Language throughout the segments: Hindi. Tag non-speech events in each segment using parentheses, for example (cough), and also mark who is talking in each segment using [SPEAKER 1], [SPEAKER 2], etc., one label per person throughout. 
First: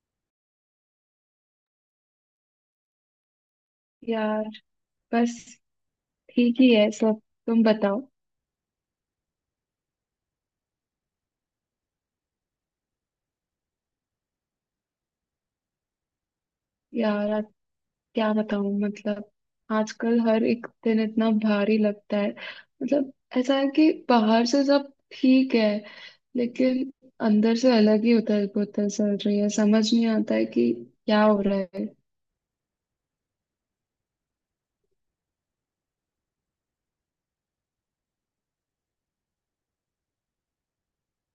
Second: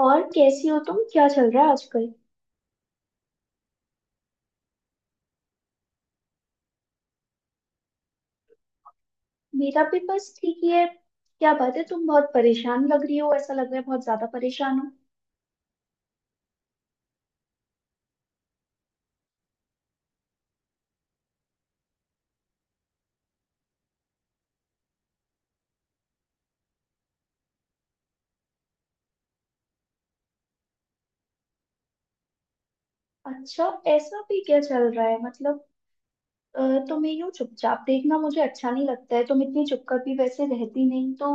[SPEAKER 1] और कैसी हो तुम? क्या चल रहा है आजकल?
[SPEAKER 2] यार। बस ठीक ही है सब। तुम बताओ।
[SPEAKER 1] मेरा भी बस ठीक ही है। क्या बात है? तुम बहुत परेशान लग रही हो, ऐसा लग रहा है बहुत ज्यादा परेशान हो।
[SPEAKER 2] यार आज क्या बताऊं मतलब आजकल हर एक दिन इतना भारी लगता है। मतलब ऐसा है कि बाहर से सब ठीक है, लेकिन अंदर से अलग ही उथल पुथल चल रही है, समझ नहीं आता है कि क्या हो रहा है।
[SPEAKER 1] अच्छा। ऐसा भी क्या चल रहा है? मतलब अ, तुम्हें यूं चुपचाप देखना मुझे अच्छा नहीं लगता है, तुम इतनी चुपकर भी वैसे रहती नहीं तो।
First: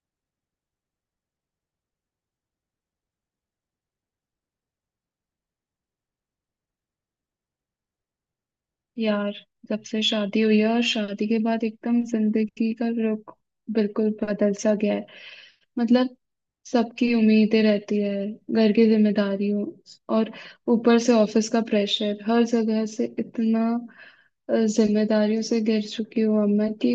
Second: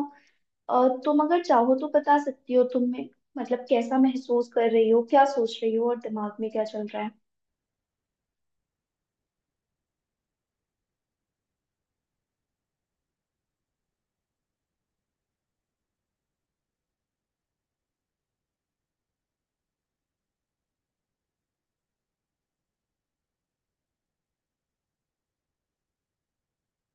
[SPEAKER 1] तुम अगर चाहो तो बता सकती हो, तुम में मतलब कैसा महसूस कर रही हो, क्या सोच रही हो, और दिमाग में क्या चल रहा है?
[SPEAKER 2] यार जब से शादी हुई है और शादी के बाद एकदम जिंदगी का रुख बिल्कुल बदल सा गया है। मतलब सबकी उम्मीदें रहती है, घर की जिम्मेदारियों और ऊपर से ऑफिस का प्रेशर, हर जगह से इतना जिम्मेदारियों से घिर चुकी हूँ अब मैं कि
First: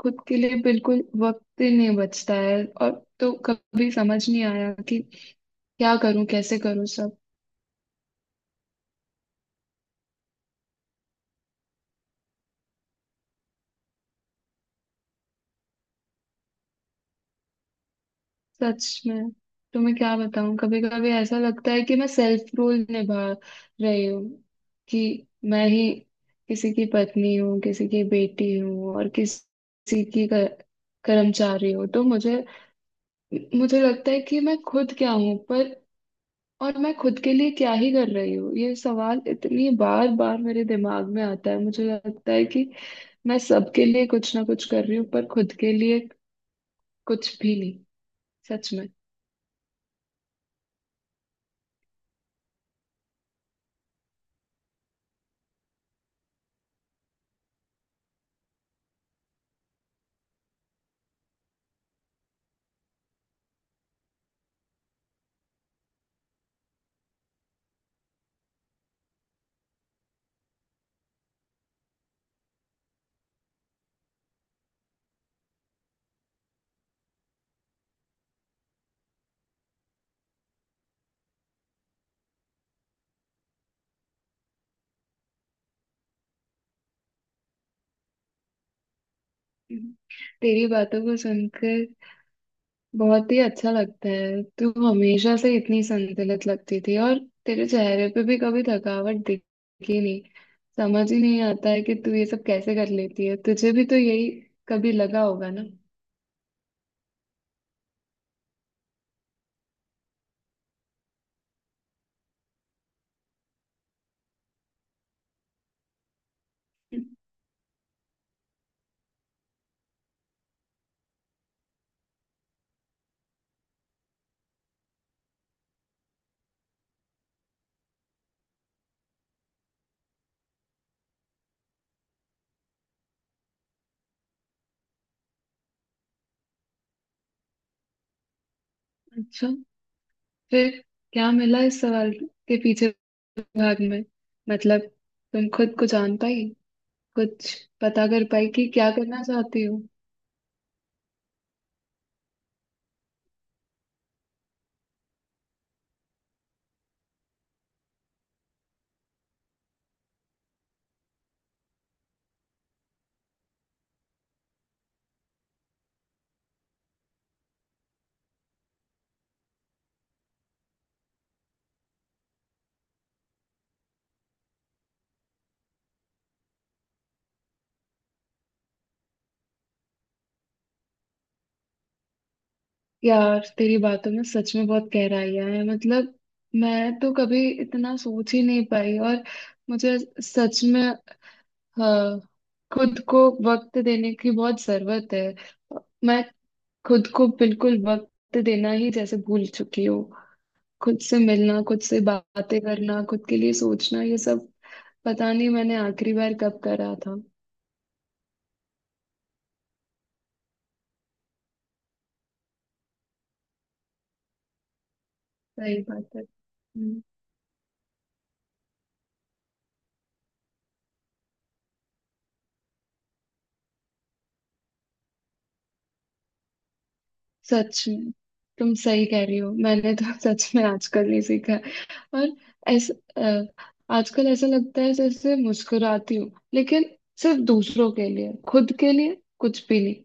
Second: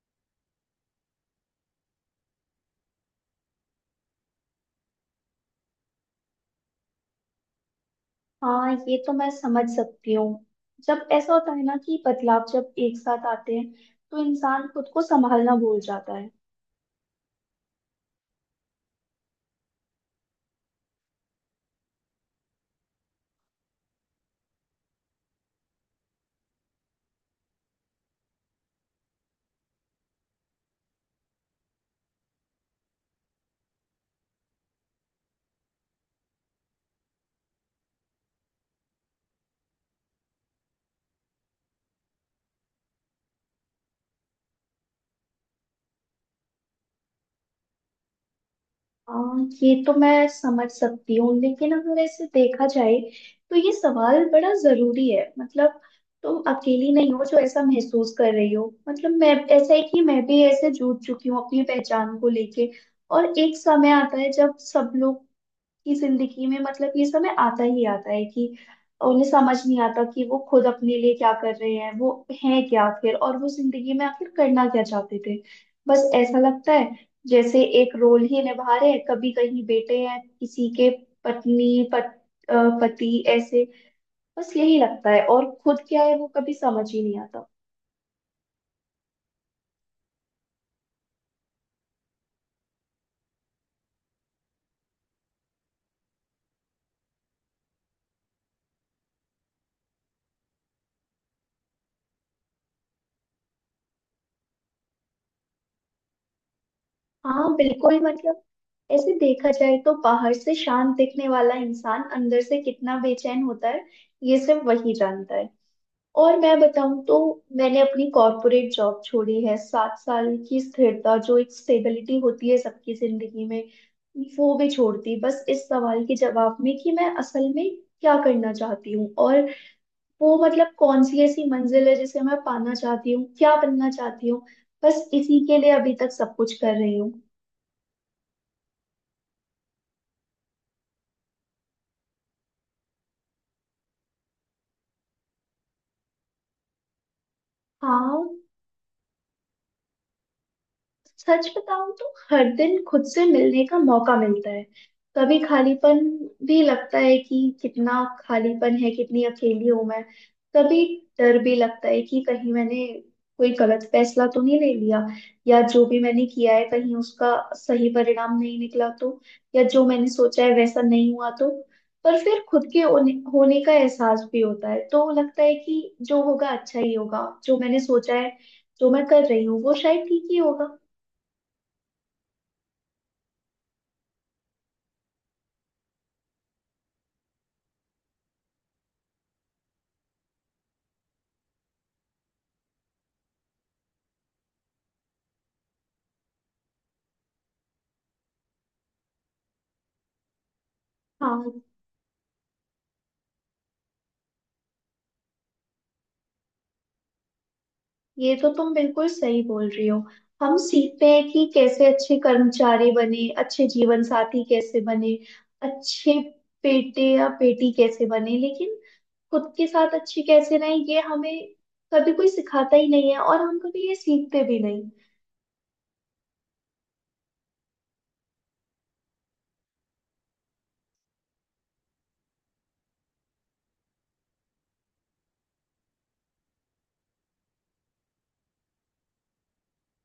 [SPEAKER 2] खुद के लिए बिल्कुल वक्त ही नहीं बचता है। और तो कभी समझ नहीं आया कि क्या करूं कैसे करूं सब।
[SPEAKER 1] हाँ, ये तो मैं समझ सकती हूँ। जब ऐसा होता है ना कि बदलाव जब एक साथ आते हैं तो इंसान खुद को संभालना भूल जाता है।
[SPEAKER 2] सच में। तो मैं क्या बताऊं, कभी कभी ऐसा लगता है कि मैं सेल्फ रोल निभा रही हूँ कि मैं ही किसी की पत्नी हूँ, किसी की बेटी हूँ और किसी की कर्मचारी हूँ। तो मुझे मुझे लगता है कि मैं खुद क्या हूँ, पर और मैं खुद के लिए क्या ही कर रही हूँ। ये सवाल इतनी बार बार मेरे दिमाग में आता है, मुझे लगता है कि मैं सबके लिए कुछ ना कुछ कर रही हूँ पर खुद के लिए कुछ भी नहीं। सच में।
[SPEAKER 1] हाँ, ये तो मैं समझ सकती हूँ, लेकिन अगर ऐसे देखा जाए तो ये सवाल बड़ा जरूरी है। मतलब तुम अकेली नहीं हो जो ऐसा महसूस कर रही हो। मतलब मैं, ऐसा है कि मैं भी ऐसे जूझ चुकी हूँ अपनी पहचान को लेके। और एक समय आता है जब सब लोग की जिंदगी में, मतलब ये समय आता ही आता है कि उन्हें समझ नहीं आता कि वो खुद अपने लिए क्या कर रहे हैं, वो हैं क्या आखिर, और वो जिंदगी में आखिर करना क्या चाहते थे। बस ऐसा लगता है जैसे एक रोल ही निभा रहे हैं। कभी कहीं बेटे हैं किसी के, पत्नी अ, पति, ऐसे। बस यही लगता है और खुद क्या है वो कभी समझ ही नहीं आता।
[SPEAKER 2] हम्म। तेरी बातों को सुनकर बहुत ही अच्छा लगता है। तू हमेशा से इतनी संतुलित लगती थी और तेरे चेहरे पे भी कभी थकावट दिखी नहीं। समझ ही नहीं आता है कि तू ये सब कैसे कर लेती है। तुझे भी तो यही कभी लगा होगा ना।
[SPEAKER 1] हाँ बिल्कुल। मतलब ऐसे देखा जाए तो बाहर से शांत दिखने वाला इंसान अंदर से कितना बेचैन होता है ये सिर्फ वही जानता है। और मैं बताऊं तो मैंने अपनी कॉर्पोरेट जॉब छोड़ी है, 7 साल की स्थिरता जो एक स्टेबिलिटी होती है सबकी जिंदगी में, वो भी छोड़ती बस इस सवाल के जवाब में कि मैं असल में क्या करना चाहती हूँ, और वो मतलब कौन सी ऐसी मंजिल है जिसे मैं पाना चाहती हूँ, क्या बनना चाहती हूँ। बस इसी के लिए अभी तक सब कुछ कर रही हूँ।
[SPEAKER 2] अच्छा। फिर क्या मिला इस सवाल के पीछे भाग में, मतलब तुम खुद को जान पाई, कुछ पता
[SPEAKER 1] हाँ,
[SPEAKER 2] कर पाई कि क्या करना चाहती हो।
[SPEAKER 1] सच बताऊं तो हर दिन खुद से मिलने का मौका मिलता है। कभी खालीपन भी लगता है कि कितना खालीपन है, कितनी अकेली हूं मैं। कभी डर भी लगता है कि कहीं मैंने कोई गलत फैसला तो नहीं ले लिया, या जो भी मैंने किया है कहीं उसका सही परिणाम नहीं निकला तो, या जो मैंने सोचा है वैसा नहीं हुआ तो। पर फिर खुद के होने होने का एहसास भी होता है, तो लगता है कि जो होगा अच्छा ही होगा, जो मैंने सोचा है, जो मैं कर रही हूँ वो शायद ठीक ही होगा।
[SPEAKER 2] यार, तेरी बातों में सच में बहुत गहराइयां हैं। मतलब मैं तो कभी इतना सोच ही नहीं पाई। और मुझे, सच में, हाँ, खुद को वक्त देने की बहुत जरूरत है। मैं खुद को बिल्कुल वक्त देना ही जैसे भूल चुकी हूँ। खुद से
[SPEAKER 1] हाँ
[SPEAKER 2] मिलना, खुद से बातें करना, खुद के लिए सोचना, ये सब पता नहीं मैंने आखिरी बार कब करा था।
[SPEAKER 1] ये तो तुम बिल्कुल सही बोल रही हो। हम सीखते हैं कि कैसे अच्छे कर्मचारी बने, अच्छे जीवन साथी कैसे बने,
[SPEAKER 2] सही बात
[SPEAKER 1] अच्छे
[SPEAKER 2] है। हम्म।
[SPEAKER 1] बेटे या बेटी कैसे बने, लेकिन खुद के साथ अच्छे कैसे रहें ये हमें कभी कोई सिखाता ही नहीं है, और हम कभी ये सीखते भी नहीं।
[SPEAKER 2] सच में तुम सही कह रही हो। मैंने तो (laughs) सच में आजकल नहीं सीखा है। और ऐसा अ, आजकल ऐसा लगता है जैसे मुस्कुराती हूँ, लेकिन सिर्फ दूसरों के लिए, खुद के लिए कुछ भी नहीं।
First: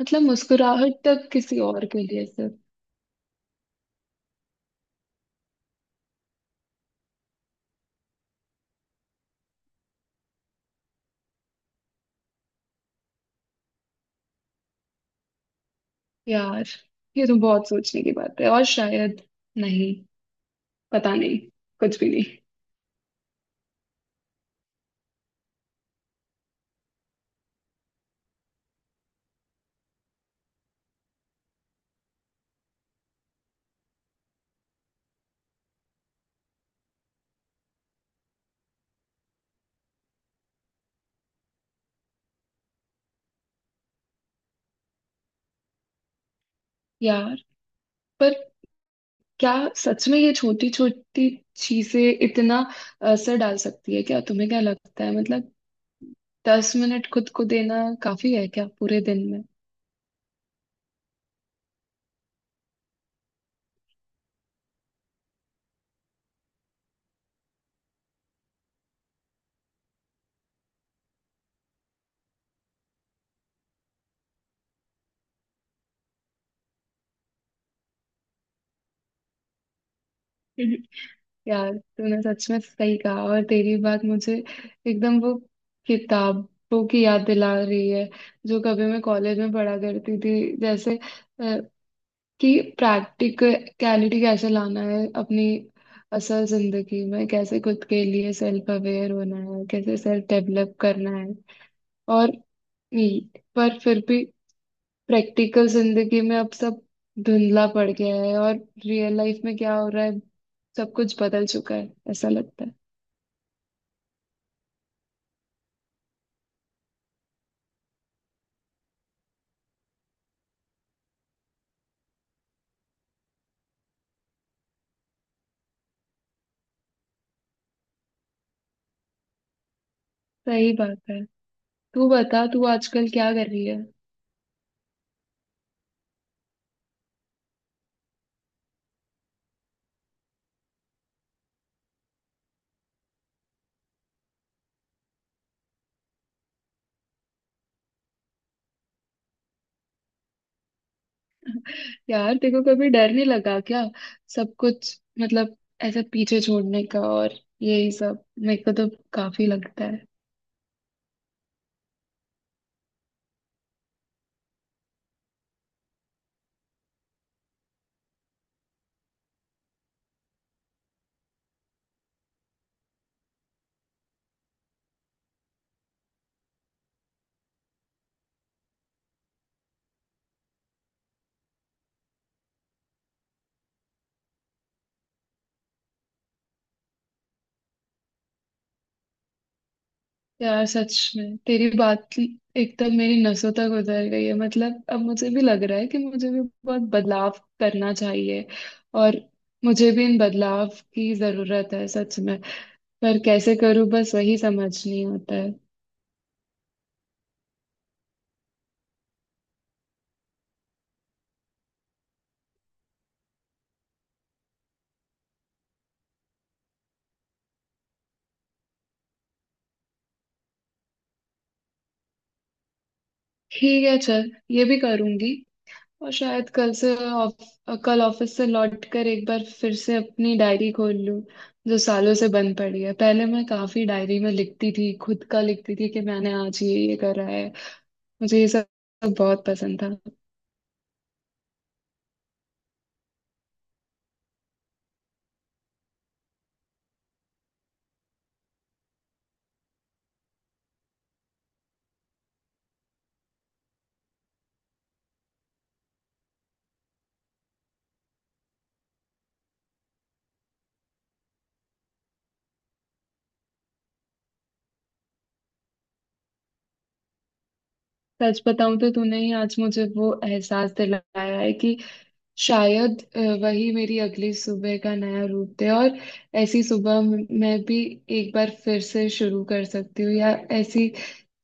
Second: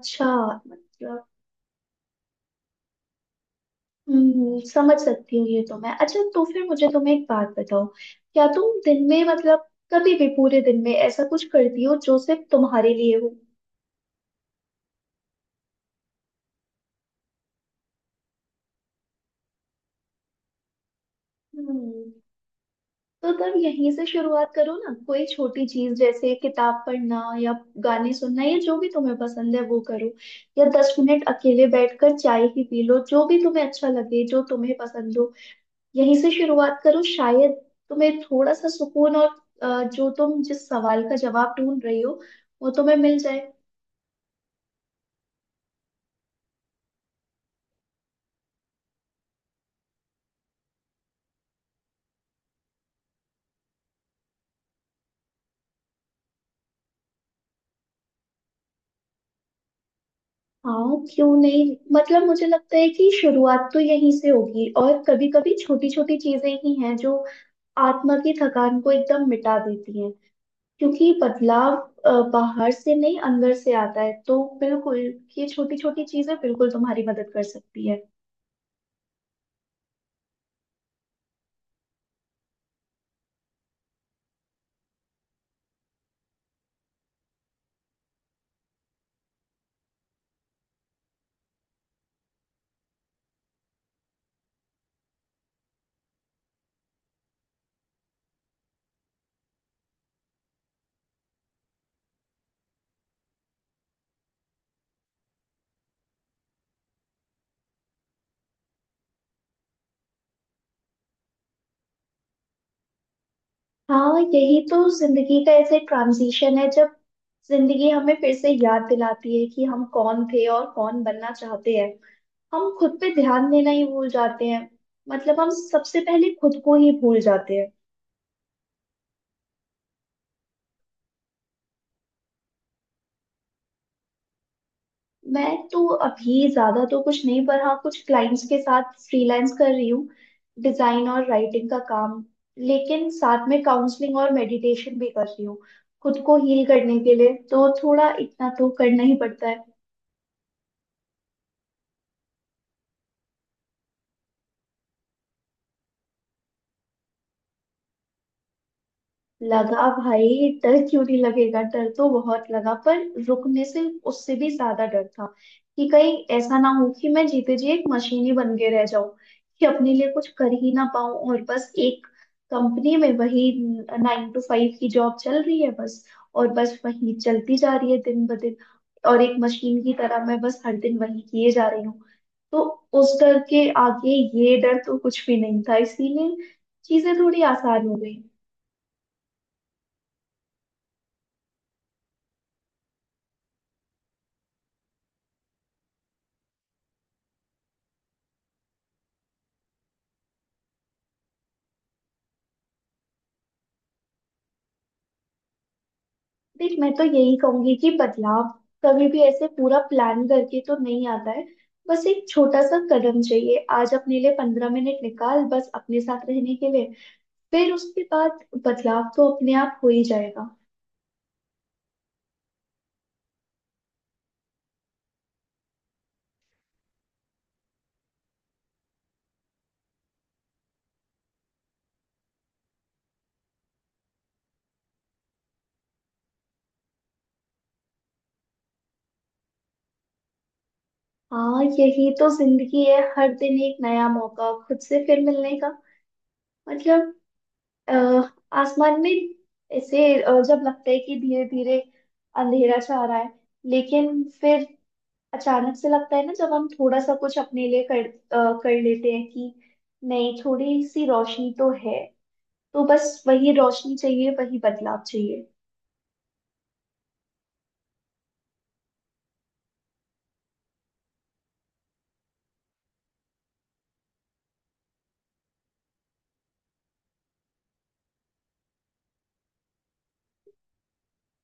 [SPEAKER 2] मतलब मुस्कुराहट
[SPEAKER 1] मतलब
[SPEAKER 2] तक किसी और के लिए सिर्फ।
[SPEAKER 1] समझ सकती हूँ ये तो मैं। अच्छा तो फिर मुझे तुम्हें एक बात बताओ, क्या तुम दिन में, मतलब कभी भी पूरे दिन में ऐसा कुछ करती हो जो सिर्फ तुम्हारे लिए हो?
[SPEAKER 2] यार, ये तो बहुत सोचने की बात है और शायद नहीं, पता नहीं,
[SPEAKER 1] हम्म।
[SPEAKER 2] कुछ भी नहीं।
[SPEAKER 1] तो तब यहीं से शुरुआत करो ना, कोई छोटी चीज जैसे किताब पढ़ना या गाने सुनना या जो भी तुम्हें पसंद है वो करो, या 10 मिनट अकेले बैठकर चाय ही पी लो, जो भी तुम्हें अच्छा लगे, जो तुम्हें पसंद हो। यहीं से शुरुआत करो, शायद तुम्हें थोड़ा सा सुकून और जो तुम जिस सवाल का जवाब ढूंढ रही हो वो तुम्हें मिल जाए।
[SPEAKER 2] यार, पर क्या सच में ये छोटी छोटी चीजें इतना असर डाल सकती है क्या? तुम्हें क्या लगता है, मतलब 10 मिनट खुद को देना काफी है क्या पूरे दिन में?
[SPEAKER 1] हाँ, क्यों नहीं। मतलब मुझे लगता है कि शुरुआत तो यहीं से होगी, और कभी कभी छोटी छोटी चीजें ही हैं जो आत्मा की थकान को एकदम मिटा देती हैं। क्योंकि बदलाव बाहर से नहीं, अंदर से आता है, तो बिल्कुल ये छोटी छोटी चीजें बिल्कुल तुम्हारी मदद कर सकती है।
[SPEAKER 2] (laughs) यार तूने सच में सही कहा और तेरी बात मुझे एकदम वो किताबों की याद दिला रही है जो कभी मैं कॉलेज में पढ़ा करती थी। जैसे अ, कि प्रैक्टिकलिटी कैसे लाना है अपनी असल जिंदगी में, कैसे खुद के लिए सेल्फ अवेयर होना है, कैसे सेल्फ डेवलप करना है। और पर फिर भी प्रैक्टिकल जिंदगी में अब सब धुंधला पड़ गया है और रियल लाइफ में क्या हो रहा है, सब कुछ बदल चुका है ऐसा लगता है।
[SPEAKER 1] हाँ यही तो जिंदगी का ऐसे ट्रांजिशन है, जब जिंदगी हमें फिर से याद दिलाती है कि हम कौन थे और कौन बनना चाहते हैं। हम खुद पे ध्यान देना ही भूल जाते हैं। मतलब हम सबसे पहले खुद को ही भूल जाते हैं।
[SPEAKER 2] सही बात है। तू बता, तू आजकल क्या कर रही है?
[SPEAKER 1] मैं तो अभी ज्यादा तो कुछ नहीं, पर हाँ, कुछ क्लाइंट्स के साथ फ्रीलांस कर रही हूँ, डिजाइन और राइटिंग का काम। लेकिन साथ में काउंसलिंग और मेडिटेशन भी कर रही हूँ खुद को हील करने के लिए, तो थोड़ा इतना तो करना ही पड़ता है।
[SPEAKER 2] (laughs) यार तेरे को कभी डर नहीं लगा क्या सब कुछ मतलब ऐसे पीछे छोड़ने का? और यही सब मेरे को तो काफी लगता
[SPEAKER 1] लगा
[SPEAKER 2] है।
[SPEAKER 1] भाई, डर क्यों नहीं लगेगा, डर तो बहुत लगा, पर रुकने से उससे भी ज्यादा डर था कि कहीं ऐसा ना हो कि मैं जीते जी एक मशीन ही बन के रह जाऊं, कि अपने लिए कुछ कर ही ना पाऊं और बस एक कंपनी में वही 9 to 5 की जॉब चल रही है बस, और बस वही चलती जा रही है दिन ब दिन, और एक मशीन की तरह मैं बस हर दिन वही किए जा रही हूँ। तो उस डर के आगे ये डर तो कुछ भी नहीं था, इसीलिए चीजें थोड़ी आसान हो गई।
[SPEAKER 2] यार सच में तेरी एकदम मेरी नसों तक उतर गई है। मतलब अब मुझे भी लग रहा है कि मुझे भी बहुत बदलाव करना चाहिए। और मुझे भी इन बदलाव की जरूरत है सच में। पर कैसे करूं बस वही समझ नहीं आता है।
[SPEAKER 1] देख, मैं तो यही कहूंगी कि बदलाव कभी भी ऐसे पूरा प्लान करके तो नहीं आता है। बस एक छोटा सा कदम चाहिए। आज अपने लिए 15 मिनट निकाल बस अपने साथ रहने के लिए, फिर उसके बाद बदलाव तो अपने आप हो ही जाएगा।
[SPEAKER 2] ठीक है, चल ये भी करूंगी। और शायद कल से कल ऑफिस से लौट कर एक बार फिर से अपनी डायरी खोल लूं जो सालों से बंद पड़ी है। पहले मैं काफी डायरी में लिखती थी, खुद का लिखती थी कि मैंने आज ये करा है। मुझे ये सब सब बहुत पसंद था।
[SPEAKER 1] हाँ यही तो जिंदगी है, हर दिन एक नया मौका खुद से फिर मिलने का। मतलब अ, आसमान में ऐसे जब लगता है कि धीरे धीरे अंधेरा छा रहा है, लेकिन फिर अचानक से लगता है ना जब हम थोड़ा सा कुछ अपने लिए कर लेते हैं कि नहीं, थोड़ी सी रोशनी तो है, तो बस वही रोशनी चाहिए, वही बदलाव चाहिए।
[SPEAKER 2] सच बताऊं तो तूने ही आज मुझे वो एहसास दिलाया है कि शायद वही मेरी अगली सुबह का नया रूप है। और ऐसी सुबह मैं भी एक बार फिर से शुरू कर सकती हूँ, या ऐसी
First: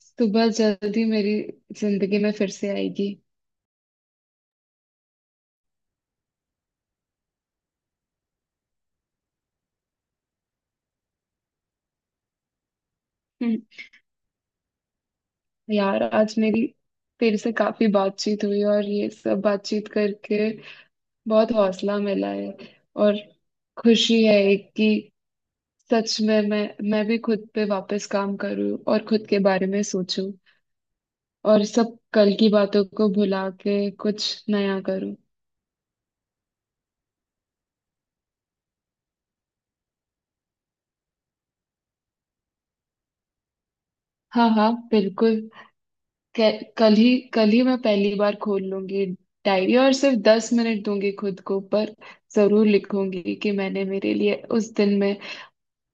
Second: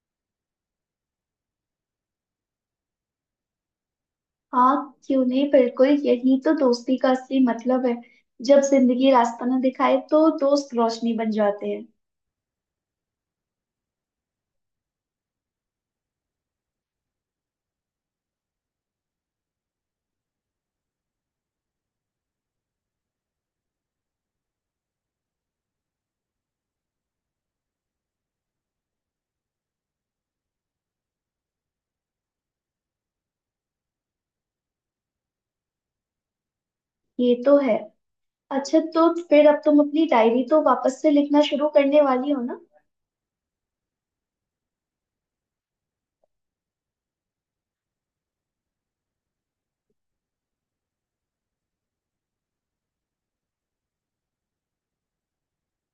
[SPEAKER 2] सुबह जल्दी मेरी जिंदगी में फिर से आएगी।
[SPEAKER 1] हाँ क्यों नहीं, बिल्कुल यही तो दोस्ती का असली मतलब है। जब जिंदगी रास्ता ना दिखाए तो दोस्त रोशनी बन जाते हैं।
[SPEAKER 2] हम्म, यार आज मेरी तेरे से काफी बातचीत हुई और ये सब बातचीत करके बहुत हौसला मिला है। और खुशी है एक कि सच में मैं भी खुद पे वापस काम करूं और खुद के बारे में सोचूं और सब कल की बातों को भुला के कुछ नया करूं।
[SPEAKER 1] ये तो है। अच्छा तो फिर अब तुम अपनी डायरी तो वापस से लिखना शुरू करने वाली हो ना?
[SPEAKER 2] हाँ हाँ बिल्कुल। कल ही मैं पहली बार खोल लूंगी डायरी और सिर्फ 10 मिनट दूंगी खुद को। पर जरूर लिखूंगी कि मैंने मेरे लिए उस दिन में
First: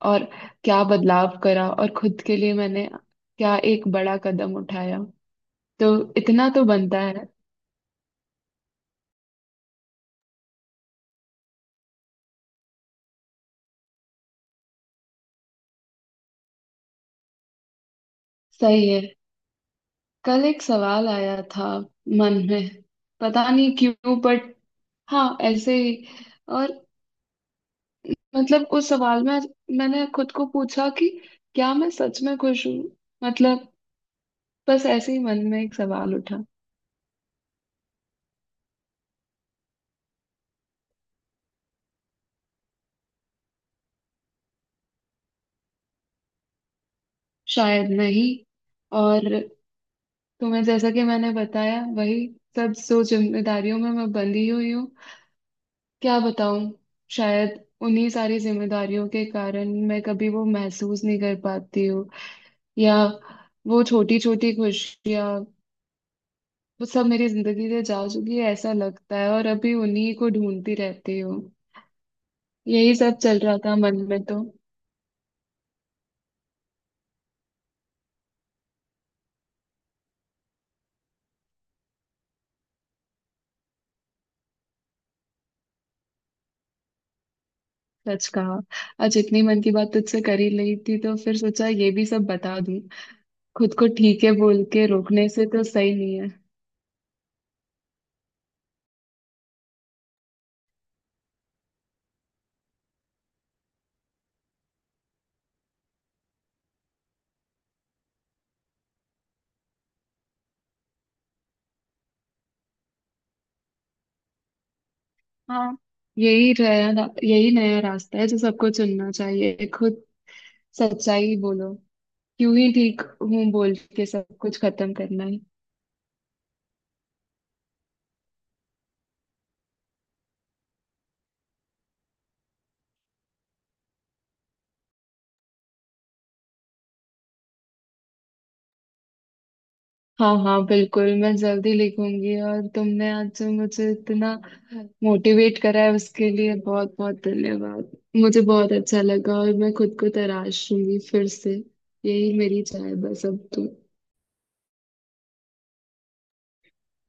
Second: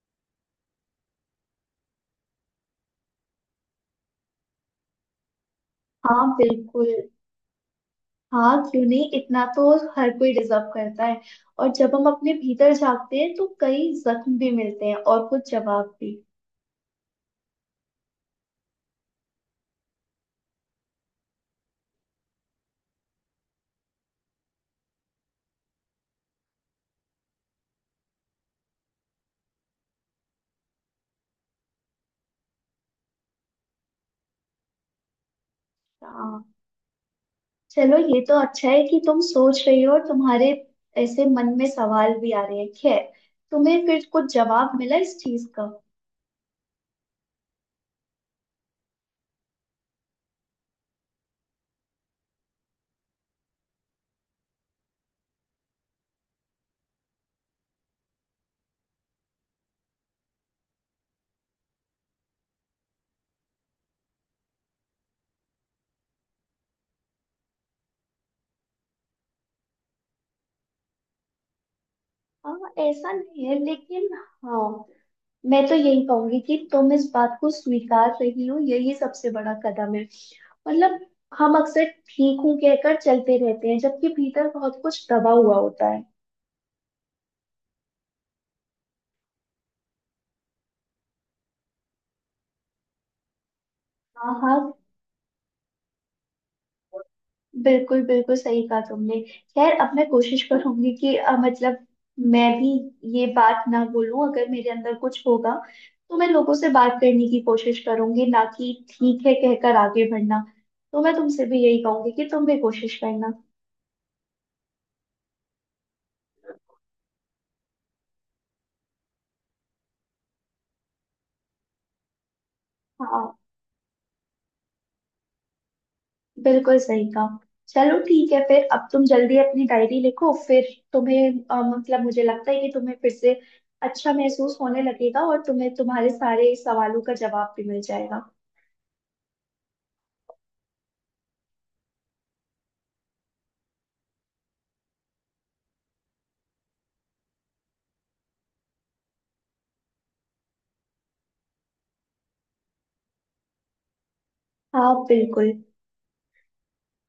[SPEAKER 2] और क्या बदलाव करा और खुद के लिए मैंने क्या एक बड़ा कदम उठाया। तो
[SPEAKER 1] हाँ
[SPEAKER 2] इतना तो
[SPEAKER 1] बिल्कुल।
[SPEAKER 2] बनता है।
[SPEAKER 1] हाँ क्यों नहीं, इतना तो हर कोई डिजर्व करता है। और जब हम अपने भीतर झांकते हैं तो कई जख्म भी मिलते हैं और कुछ जवाब भी।
[SPEAKER 2] सही है। कल एक सवाल आया था मन में, पता नहीं क्यों, बट हाँ ऐसे ही। और मतलब उस सवाल में मैंने खुद को पूछा कि क्या मैं सच में खुश हूँ। मतलब बस ऐसे ही मन में एक सवाल उठा।
[SPEAKER 1] हाँ चलो ये तो अच्छा है कि तुम सोच रही हो, और तुम्हारे ऐसे मन में सवाल भी आ रहे हैं। खैर, तुम्हें फिर कुछ जवाब मिला इस चीज का?
[SPEAKER 2] शायद नहीं। और तुम्हें जैसा कि मैंने बताया, वही सब जो जिम्मेदारियों में मैं बंधी हुई हूँ, क्या बताऊँ, शायद उन्हीं सारी जिम्मेदारियों के कारण मैं कभी वो महसूस नहीं कर पाती हूँ। या वो छोटी छोटी खुशियाँ, वो सब मेरी जिंदगी से जा चुकी है ऐसा लगता है और अभी उन्हीं को ढूंढती रहती हूँ।
[SPEAKER 1] हाँ
[SPEAKER 2] यही
[SPEAKER 1] ऐसा
[SPEAKER 2] सब चल
[SPEAKER 1] नहीं
[SPEAKER 2] रहा
[SPEAKER 1] है
[SPEAKER 2] था मन
[SPEAKER 1] लेकिन।
[SPEAKER 2] में तो।
[SPEAKER 1] हाँ, मैं तो यही कहूंगी कि तुम इस बात को स्वीकार रही हो, यही सबसे बड़ा कदम है। मतलब हम अक्सर ठीक हूँ कहकर चलते रहते हैं, जबकि भीतर बहुत कुछ दबा हुआ होता है।
[SPEAKER 2] सच कहा। आज इतनी मन की बात तुझसे कर ही ली थी तो फिर सोचा ये भी सब बता दूं। खुद को ठीक
[SPEAKER 1] हाँ
[SPEAKER 2] है
[SPEAKER 1] हाँ,
[SPEAKER 2] बोल के रोकने से तो सही नहीं है।
[SPEAKER 1] बिल्कुल बिल्कुल सही कहा तुमने। खैर अब मैं कोशिश करूंगी कि मतलब मैं भी ये बात ना बोलूं, अगर मेरे अंदर कुछ होगा तो मैं लोगों से बात करने की कोशिश करूंगी, ना कि ठीक है कहकर आगे बढ़ना। तो मैं तुमसे भी यही कहूंगी कि तुम भी कोशिश करना।
[SPEAKER 2] हाँ, यही रहा, यही नया रास्ता है जो सबको चुनना चाहिए। खुद सच्चाई बोलो। क्यों ही ठीक
[SPEAKER 1] हाँ
[SPEAKER 2] हूँ बोल के सब कुछ खत्म करना है।
[SPEAKER 1] बिल्कुल सही कहा। चलो ठीक है, फिर अब तुम जल्दी अपनी डायरी लिखो। फिर तुम्हें मतलब मुझे लगता है कि तुम्हें फिर से अच्छा महसूस होने लगेगा और तुम्हें तुम्हारे सारे सवालों का जवाब भी मिल जाएगा।
[SPEAKER 2] हाँ हाँ बिल्कुल। मैं जल्दी लिखूंगी। और तुमने आज जो मुझे इतना मोटिवेट करा है उसके लिए बहुत बहुत धन्यवाद, मुझे बहुत अच्छा लगा। और मैं खुद को तराशूंगी फिर से। यही मेरी चाह है बस अब तो।
[SPEAKER 1] हाँ बिल्कुल।